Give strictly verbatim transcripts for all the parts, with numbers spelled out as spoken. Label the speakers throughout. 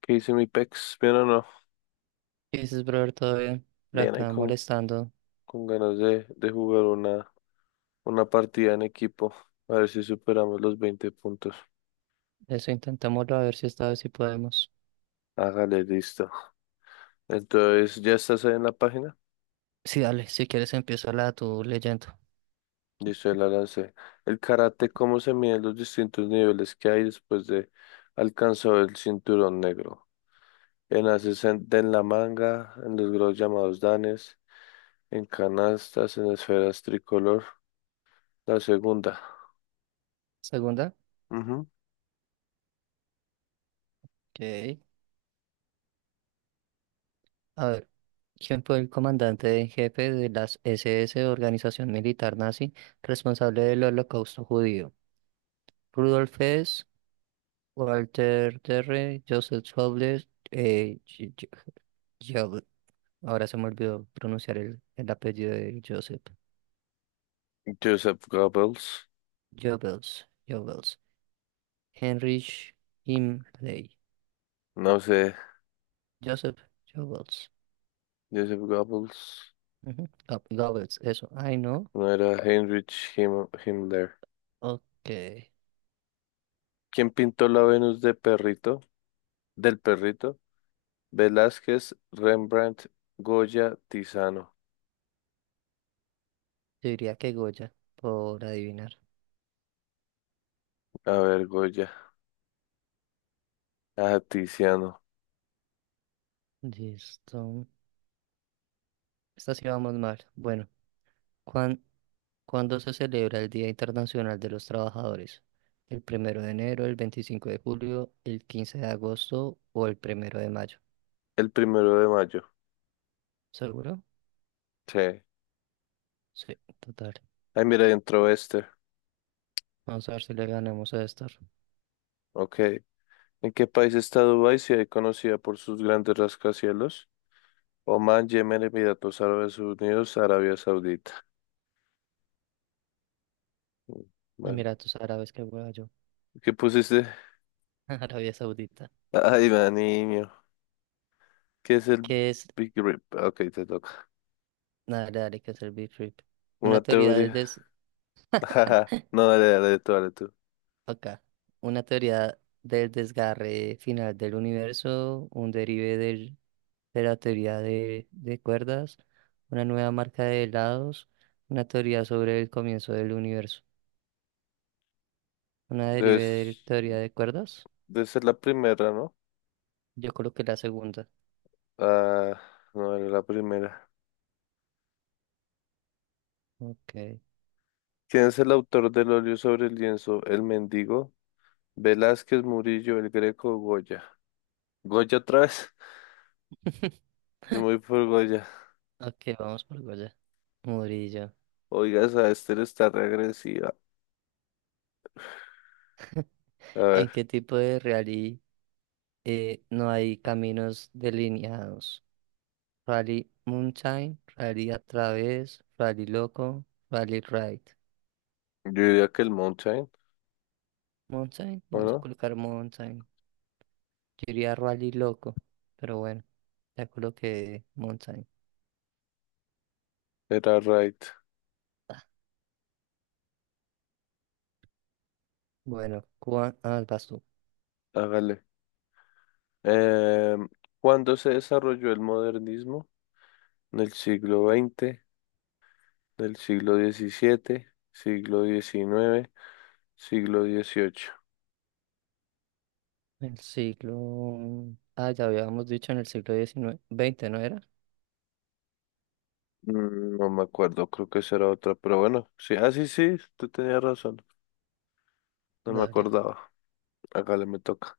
Speaker 1: ¿Qué dice mi pex? ¿Bien o no? no?
Speaker 2: Y dices, brother, todo bien. Por
Speaker 1: Bien ahí
Speaker 2: acá
Speaker 1: con,
Speaker 2: molestando.
Speaker 1: con ganas de, de jugar una, una partida en equipo. A ver si superamos los veinte puntos.
Speaker 2: Eso intentémoslo a ver si esta vez sí podemos.
Speaker 1: Hágale, listo. Entonces, ¿ya estás ahí en la página?
Speaker 2: Sí, dale, si quieres empieza la tu leyendo.
Speaker 1: Listo, ya la lancé. El karate, ¿cómo se miden los distintos niveles que hay después de alcanzar el cinturón negro? En haces en, en la manga, en los grados llamados danes, en canastas, en esferas tricolor. La segunda.
Speaker 2: Segunda.
Speaker 1: Ujú.
Speaker 2: Ok. A ver. ¿Quién fue el comandante en jefe de las S S, organización militar nazi, responsable del holocausto judío? Rudolf Hess, Walter Terre, Joseph Goebbels, eh, J- J- Goebbels. Ahora se me olvidó pronunciar el, el apellido de Joseph.
Speaker 1: Joseph Goebbels.
Speaker 2: Goebbels, Goebbels. Heinrich Himmler.
Speaker 1: No sé.
Speaker 2: Joseph Goebbels.
Speaker 1: Joseph Goebbels,
Speaker 2: Ujú, Go- Goebbels, eso. Ay, no.
Speaker 1: no era Heinrich Him Himmler.
Speaker 2: Ok.
Speaker 1: ¿Quién pintó la Venus de perrito? Del perrito. Velázquez, Rembrandt, Goya, Tiziano.
Speaker 2: Yo diría que Goya, por adivinar.
Speaker 1: A ver, Goya. Ah, Tiziano.
Speaker 2: Listo. Esta sí vamos mal. Bueno, ¿cuán- ¿cuándo se celebra el Día Internacional de los Trabajadores? ¿El primero de enero, el veinticinco de julio, el quince de agosto o el primero de mayo?
Speaker 1: El primero de mayo.
Speaker 2: ¿Seguro?
Speaker 1: Sí.
Speaker 2: Sí, total.
Speaker 1: Ay, mira, entró este.
Speaker 2: Vamos a ver si le ganamos a estos
Speaker 1: Ok. ¿En qué país está Dubái? Si es conocida por sus grandes rascacielos. Oman, Yemen, Emiratos Árabes Unidos, Arabia Saudita. Mm, Bueno,
Speaker 2: Emiratos Árabes que voy yo.
Speaker 1: ¿qué pusiste?
Speaker 2: Arabia Saudita.
Speaker 1: Ay, va, niño. ¿Qué es el
Speaker 2: ¿Qué es?
Speaker 1: Big Rip? Ah, Ok, te toca.
Speaker 2: Dale, dale, que es el Big Trip.
Speaker 1: Una
Speaker 2: Una teoría del,
Speaker 1: teoría.
Speaker 2: des-
Speaker 1: No, dale, dale tú, dale tú.
Speaker 2: Acá, una teoría del desgarre final del universo, un derive del- de la teoría de, de cuerdas, una nueva marca de helados, una teoría sobre el comienzo del universo, una derive de
Speaker 1: Debes,
Speaker 2: teoría de cuerdas.
Speaker 1: debe ser la primera, ¿no?
Speaker 2: Yo coloqué la segunda.
Speaker 1: Ah, no era la primera.
Speaker 2: Ok.
Speaker 1: ¿Quién es el autor del óleo sobre el lienzo? El mendigo. Velázquez, Murillo, el Greco, Goya. ¿Goya otra vez? Yo me voy por Goya.
Speaker 2: Ok, vamos por allá. Murillo.
Speaker 1: Oiga, esa Esther está regresiva. A
Speaker 2: ¿En
Speaker 1: ver,
Speaker 2: qué tipo de reality eh, no hay caminos delineados? Rally mountain, Rally a través, Rally loco, Rally ride.
Speaker 1: yo diría que el Mountain,
Speaker 2: Mountain.
Speaker 1: ¿o
Speaker 2: Vamos a
Speaker 1: no?
Speaker 2: colocar mountain. Yo iría Rally loco, pero bueno, ya coloqué mountain.
Speaker 1: Era right.
Speaker 2: Ah, bueno, ¿cuál ah, vas tú?
Speaker 1: Hágale. Eh, ¿cuándo se desarrolló el modernismo? Del siglo veinte, del siglo diecisiete, siglo diecinueve, siglo dieciocho.
Speaker 2: El siglo... Ah, ya habíamos dicho en el siglo diecinueve, veinte, ¿no era?
Speaker 1: Mm, No me acuerdo, creo que esa era otra, pero bueno, sí, ah, sí, sí, tú tenías razón, no me
Speaker 2: Dale,
Speaker 1: acordaba, hágale, me toca.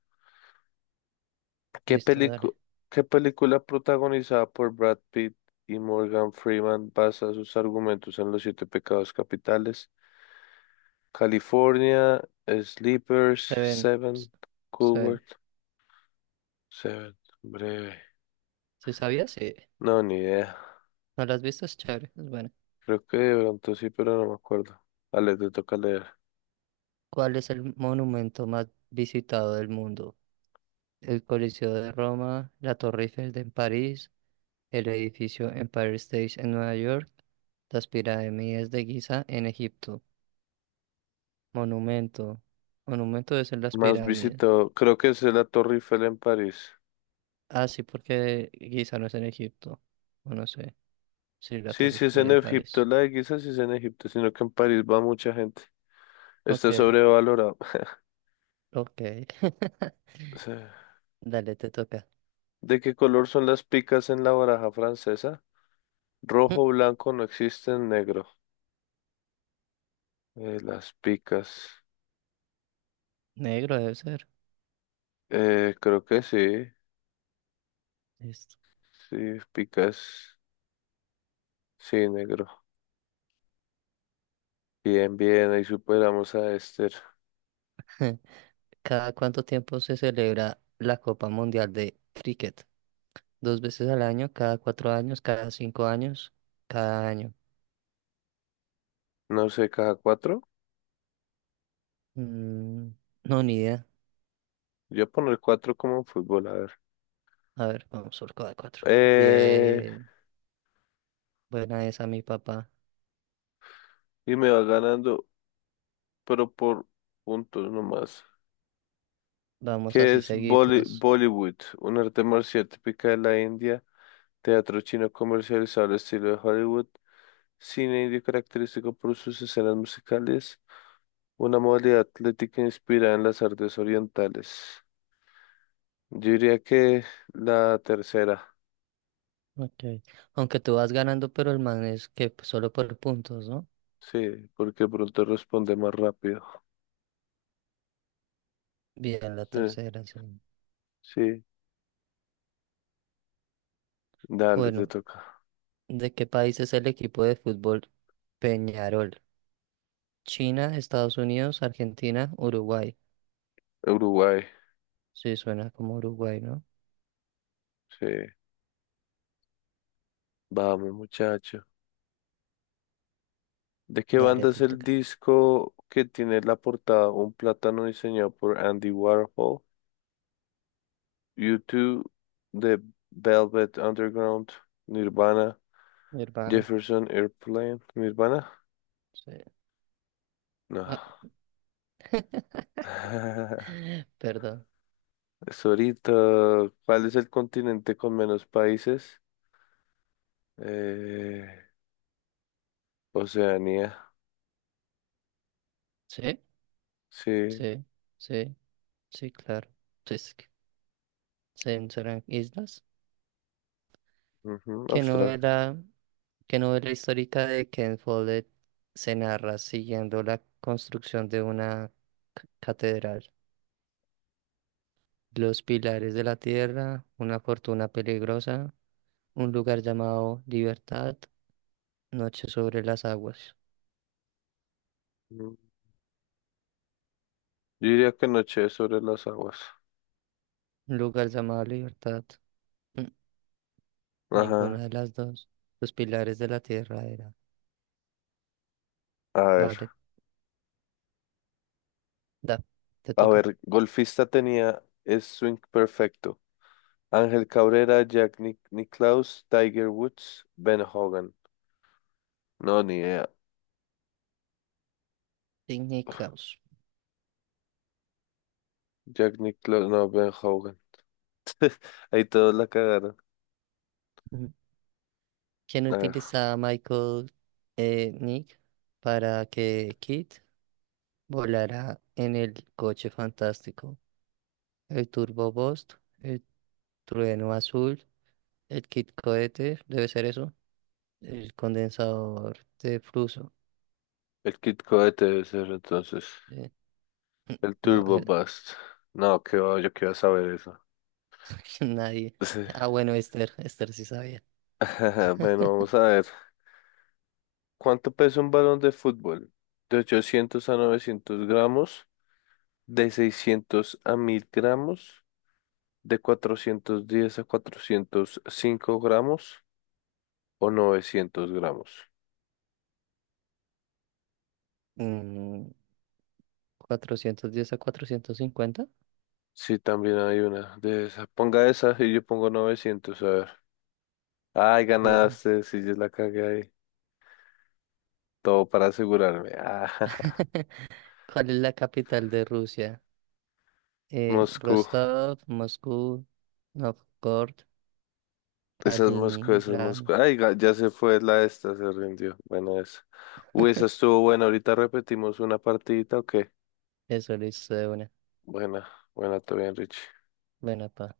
Speaker 1: ¿Qué
Speaker 2: listo, dale.
Speaker 1: pelicu- qué película protagonizada por Brad Pitt y Morgan Freeman basa sus argumentos en los siete pecados capitales? California, Sleepers,
Speaker 2: Se ven,
Speaker 1: Seven,
Speaker 2: s- se
Speaker 1: Cool
Speaker 2: ven.
Speaker 1: World, Seven, breve,
Speaker 2: ¿Sí sabías? Sí.
Speaker 1: no, ni idea.
Speaker 2: ¿No las has visto? Es chévere, es bueno.
Speaker 1: Creo que de pronto sí, pero no me acuerdo. Ale, te toca leer.
Speaker 2: ¿Cuál es el monumento más visitado del mundo? El Coliseo de Roma, la Torre Eiffel de en París, el edificio Empire State en Nueva York, las pirámides de Giza en Egipto, monumento, monumento debe ser las
Speaker 1: Más
Speaker 2: pirámides.
Speaker 1: visitado, creo que es la Torre Eiffel en París.
Speaker 2: Ah, sí, porque Giza no es en Egipto, o no sé, sí, la
Speaker 1: Sí,
Speaker 2: Torre
Speaker 1: sí es
Speaker 2: Eiffel
Speaker 1: en
Speaker 2: en
Speaker 1: Egipto,
Speaker 2: París.
Speaker 1: la de Giza sí es en Egipto, sino que en París va mucha gente.
Speaker 2: Ok,
Speaker 1: Está sobrevalorado.
Speaker 2: ok,
Speaker 1: Sí.
Speaker 2: dale, te toca.
Speaker 1: ¿De qué color son las picas en la baraja francesa?
Speaker 2: Mm,
Speaker 1: Rojo, blanco, no existen, negro. Eh, las picas.
Speaker 2: Negro debe ser.
Speaker 1: Eh, creo que sí.
Speaker 2: Listo.
Speaker 1: Sí, picas. Sí, negro. Bien, bien, ahí superamos a Esther.
Speaker 2: ¿Cada cuánto tiempo se celebra la Copa Mundial de Cricket? Dos veces al año, cada cuatro años, cada cinco años, cada año.
Speaker 1: No sé, caja cuatro.
Speaker 2: Mm, no, ni idea.
Speaker 1: Yo voy a poner cuatro como en fútbol, a ver.
Speaker 2: A ver, vamos por cada cuatro.
Speaker 1: Eh,
Speaker 2: Bien, buena esa, mi papá.
Speaker 1: y me va ganando, pero por puntos nomás.
Speaker 2: Vamos
Speaker 1: ¿Qué
Speaker 2: así
Speaker 1: es Bolly-
Speaker 2: seguidos.
Speaker 1: Bollywood? Un arte marcial típica de la India, teatro chino comercializado al estilo de Hollywood, cine indio característico por sus escenas musicales, una modalidad atlética inspirada en las artes orientales. Yo diría que la tercera,
Speaker 2: Ok. Aunque tú vas ganando, pero el man es que pues, solo por puntos, ¿no?
Speaker 1: sí, porque pronto responde más rápido.
Speaker 2: Bien, la
Speaker 1: Sí,
Speaker 2: tercera, sí.
Speaker 1: sí, dale, te
Speaker 2: Bueno,
Speaker 1: toca.
Speaker 2: ¿de qué país es el equipo de fútbol Peñarol? China, Estados Unidos, Argentina, Uruguay.
Speaker 1: Uruguay,
Speaker 2: Sí, suena como Uruguay, ¿no?
Speaker 1: sí. Vamos, muchacho. ¿De qué
Speaker 2: Dale,
Speaker 1: banda es
Speaker 2: te
Speaker 1: el
Speaker 2: toca.
Speaker 1: disco que tiene la portada Un plátano diseñado por Andy Warhol? YouTube dos The Velvet Underground, Nirvana,
Speaker 2: Mi hermana.
Speaker 1: Jefferson Airplane. ¿Nirvana?
Speaker 2: Sí.
Speaker 1: No.
Speaker 2: Ah, ¿verdad?
Speaker 1: Es ahorita. ¿Cuál es el continente con menos países? Eh, Oceanía.
Speaker 2: Sí,
Speaker 1: Sí.
Speaker 2: sí, sí, sí, claro. Pues que se- serán islas.
Speaker 1: Ujú,
Speaker 2: ¿Qué
Speaker 1: Australia.
Speaker 2: novela, qué novela histórica de Ken Follett se narra siguiendo la construcción de una c- catedral? Los pilares de la tierra, una fortuna peligrosa, un lugar llamado Libertad, Noche sobre las aguas.
Speaker 1: Mm. Yo diría que noche sobre las aguas.
Speaker 2: Un lugar llamado Libertad. Mm, Ninguna
Speaker 1: Ajá.
Speaker 2: de las dos. Los pilares de la tierra era.
Speaker 1: A ver.
Speaker 2: Vale, da, te
Speaker 1: A
Speaker 2: toca.
Speaker 1: ver, golfista tenía es swing perfecto. Ángel Cabrera, Jack Nic- Nicklaus, Tiger Woods, Ben Hogan. No, ni idea.
Speaker 2: Sidney Klaus,
Speaker 1: Jack Nicklaus, no, Ben Hogan. Ahí todos la cagaron.
Speaker 2: Ujú. Quien
Speaker 1: A ver,
Speaker 2: utiliza a Michael eh, Nick para que Kit volara en el coche fantástico. El Turbo Boost, el trueno azul, el Kit cohete, debe ser eso, el condensador de flujo.
Speaker 1: el Kid Cohete debe ser entonces.
Speaker 2: eh,
Speaker 1: El
Speaker 2: no,
Speaker 1: Turbo
Speaker 2: eh,
Speaker 1: Bust. No, que va, yo quiero saber eso.
Speaker 2: nadie.
Speaker 1: Sí.
Speaker 2: Ah, bueno, Esther, Esther sí sabía.
Speaker 1: Bueno, vamos a ver. ¿Cuánto pesa un balón de fútbol? De ochocientos a novecientos gramos, de seiscientos a mil gramos, de cuatrocientos diez a cuatrocientos cinco gramos o novecientos gramos.
Speaker 2: Mm, cuatrocientos diez a cuatrocientos cincuenta.
Speaker 1: Sí, también hay una de esa. Ponga esa y yo pongo novecientos a ver. Ay,
Speaker 2: Bien.
Speaker 1: ganaste, si yo la cagué ahí. Todo para asegurarme. Ah,
Speaker 2: ¿Cuál es la capital de Rusia? Eh,
Speaker 1: Moscú.
Speaker 2: Rostov, Moscú, Novgorod,
Speaker 1: Esa es Moscú, esa es
Speaker 2: Kaliningrado.
Speaker 1: Moscú. Ay, ga- ya se fue la esta, se rindió. Buena esa. Uy, esa estuvo buena. Ahorita repetimos una partidita, ¿o qué?
Speaker 2: Eso lo hizo de una.
Speaker 1: Buena, buena, todo bien, Richie.
Speaker 2: Buena, pa.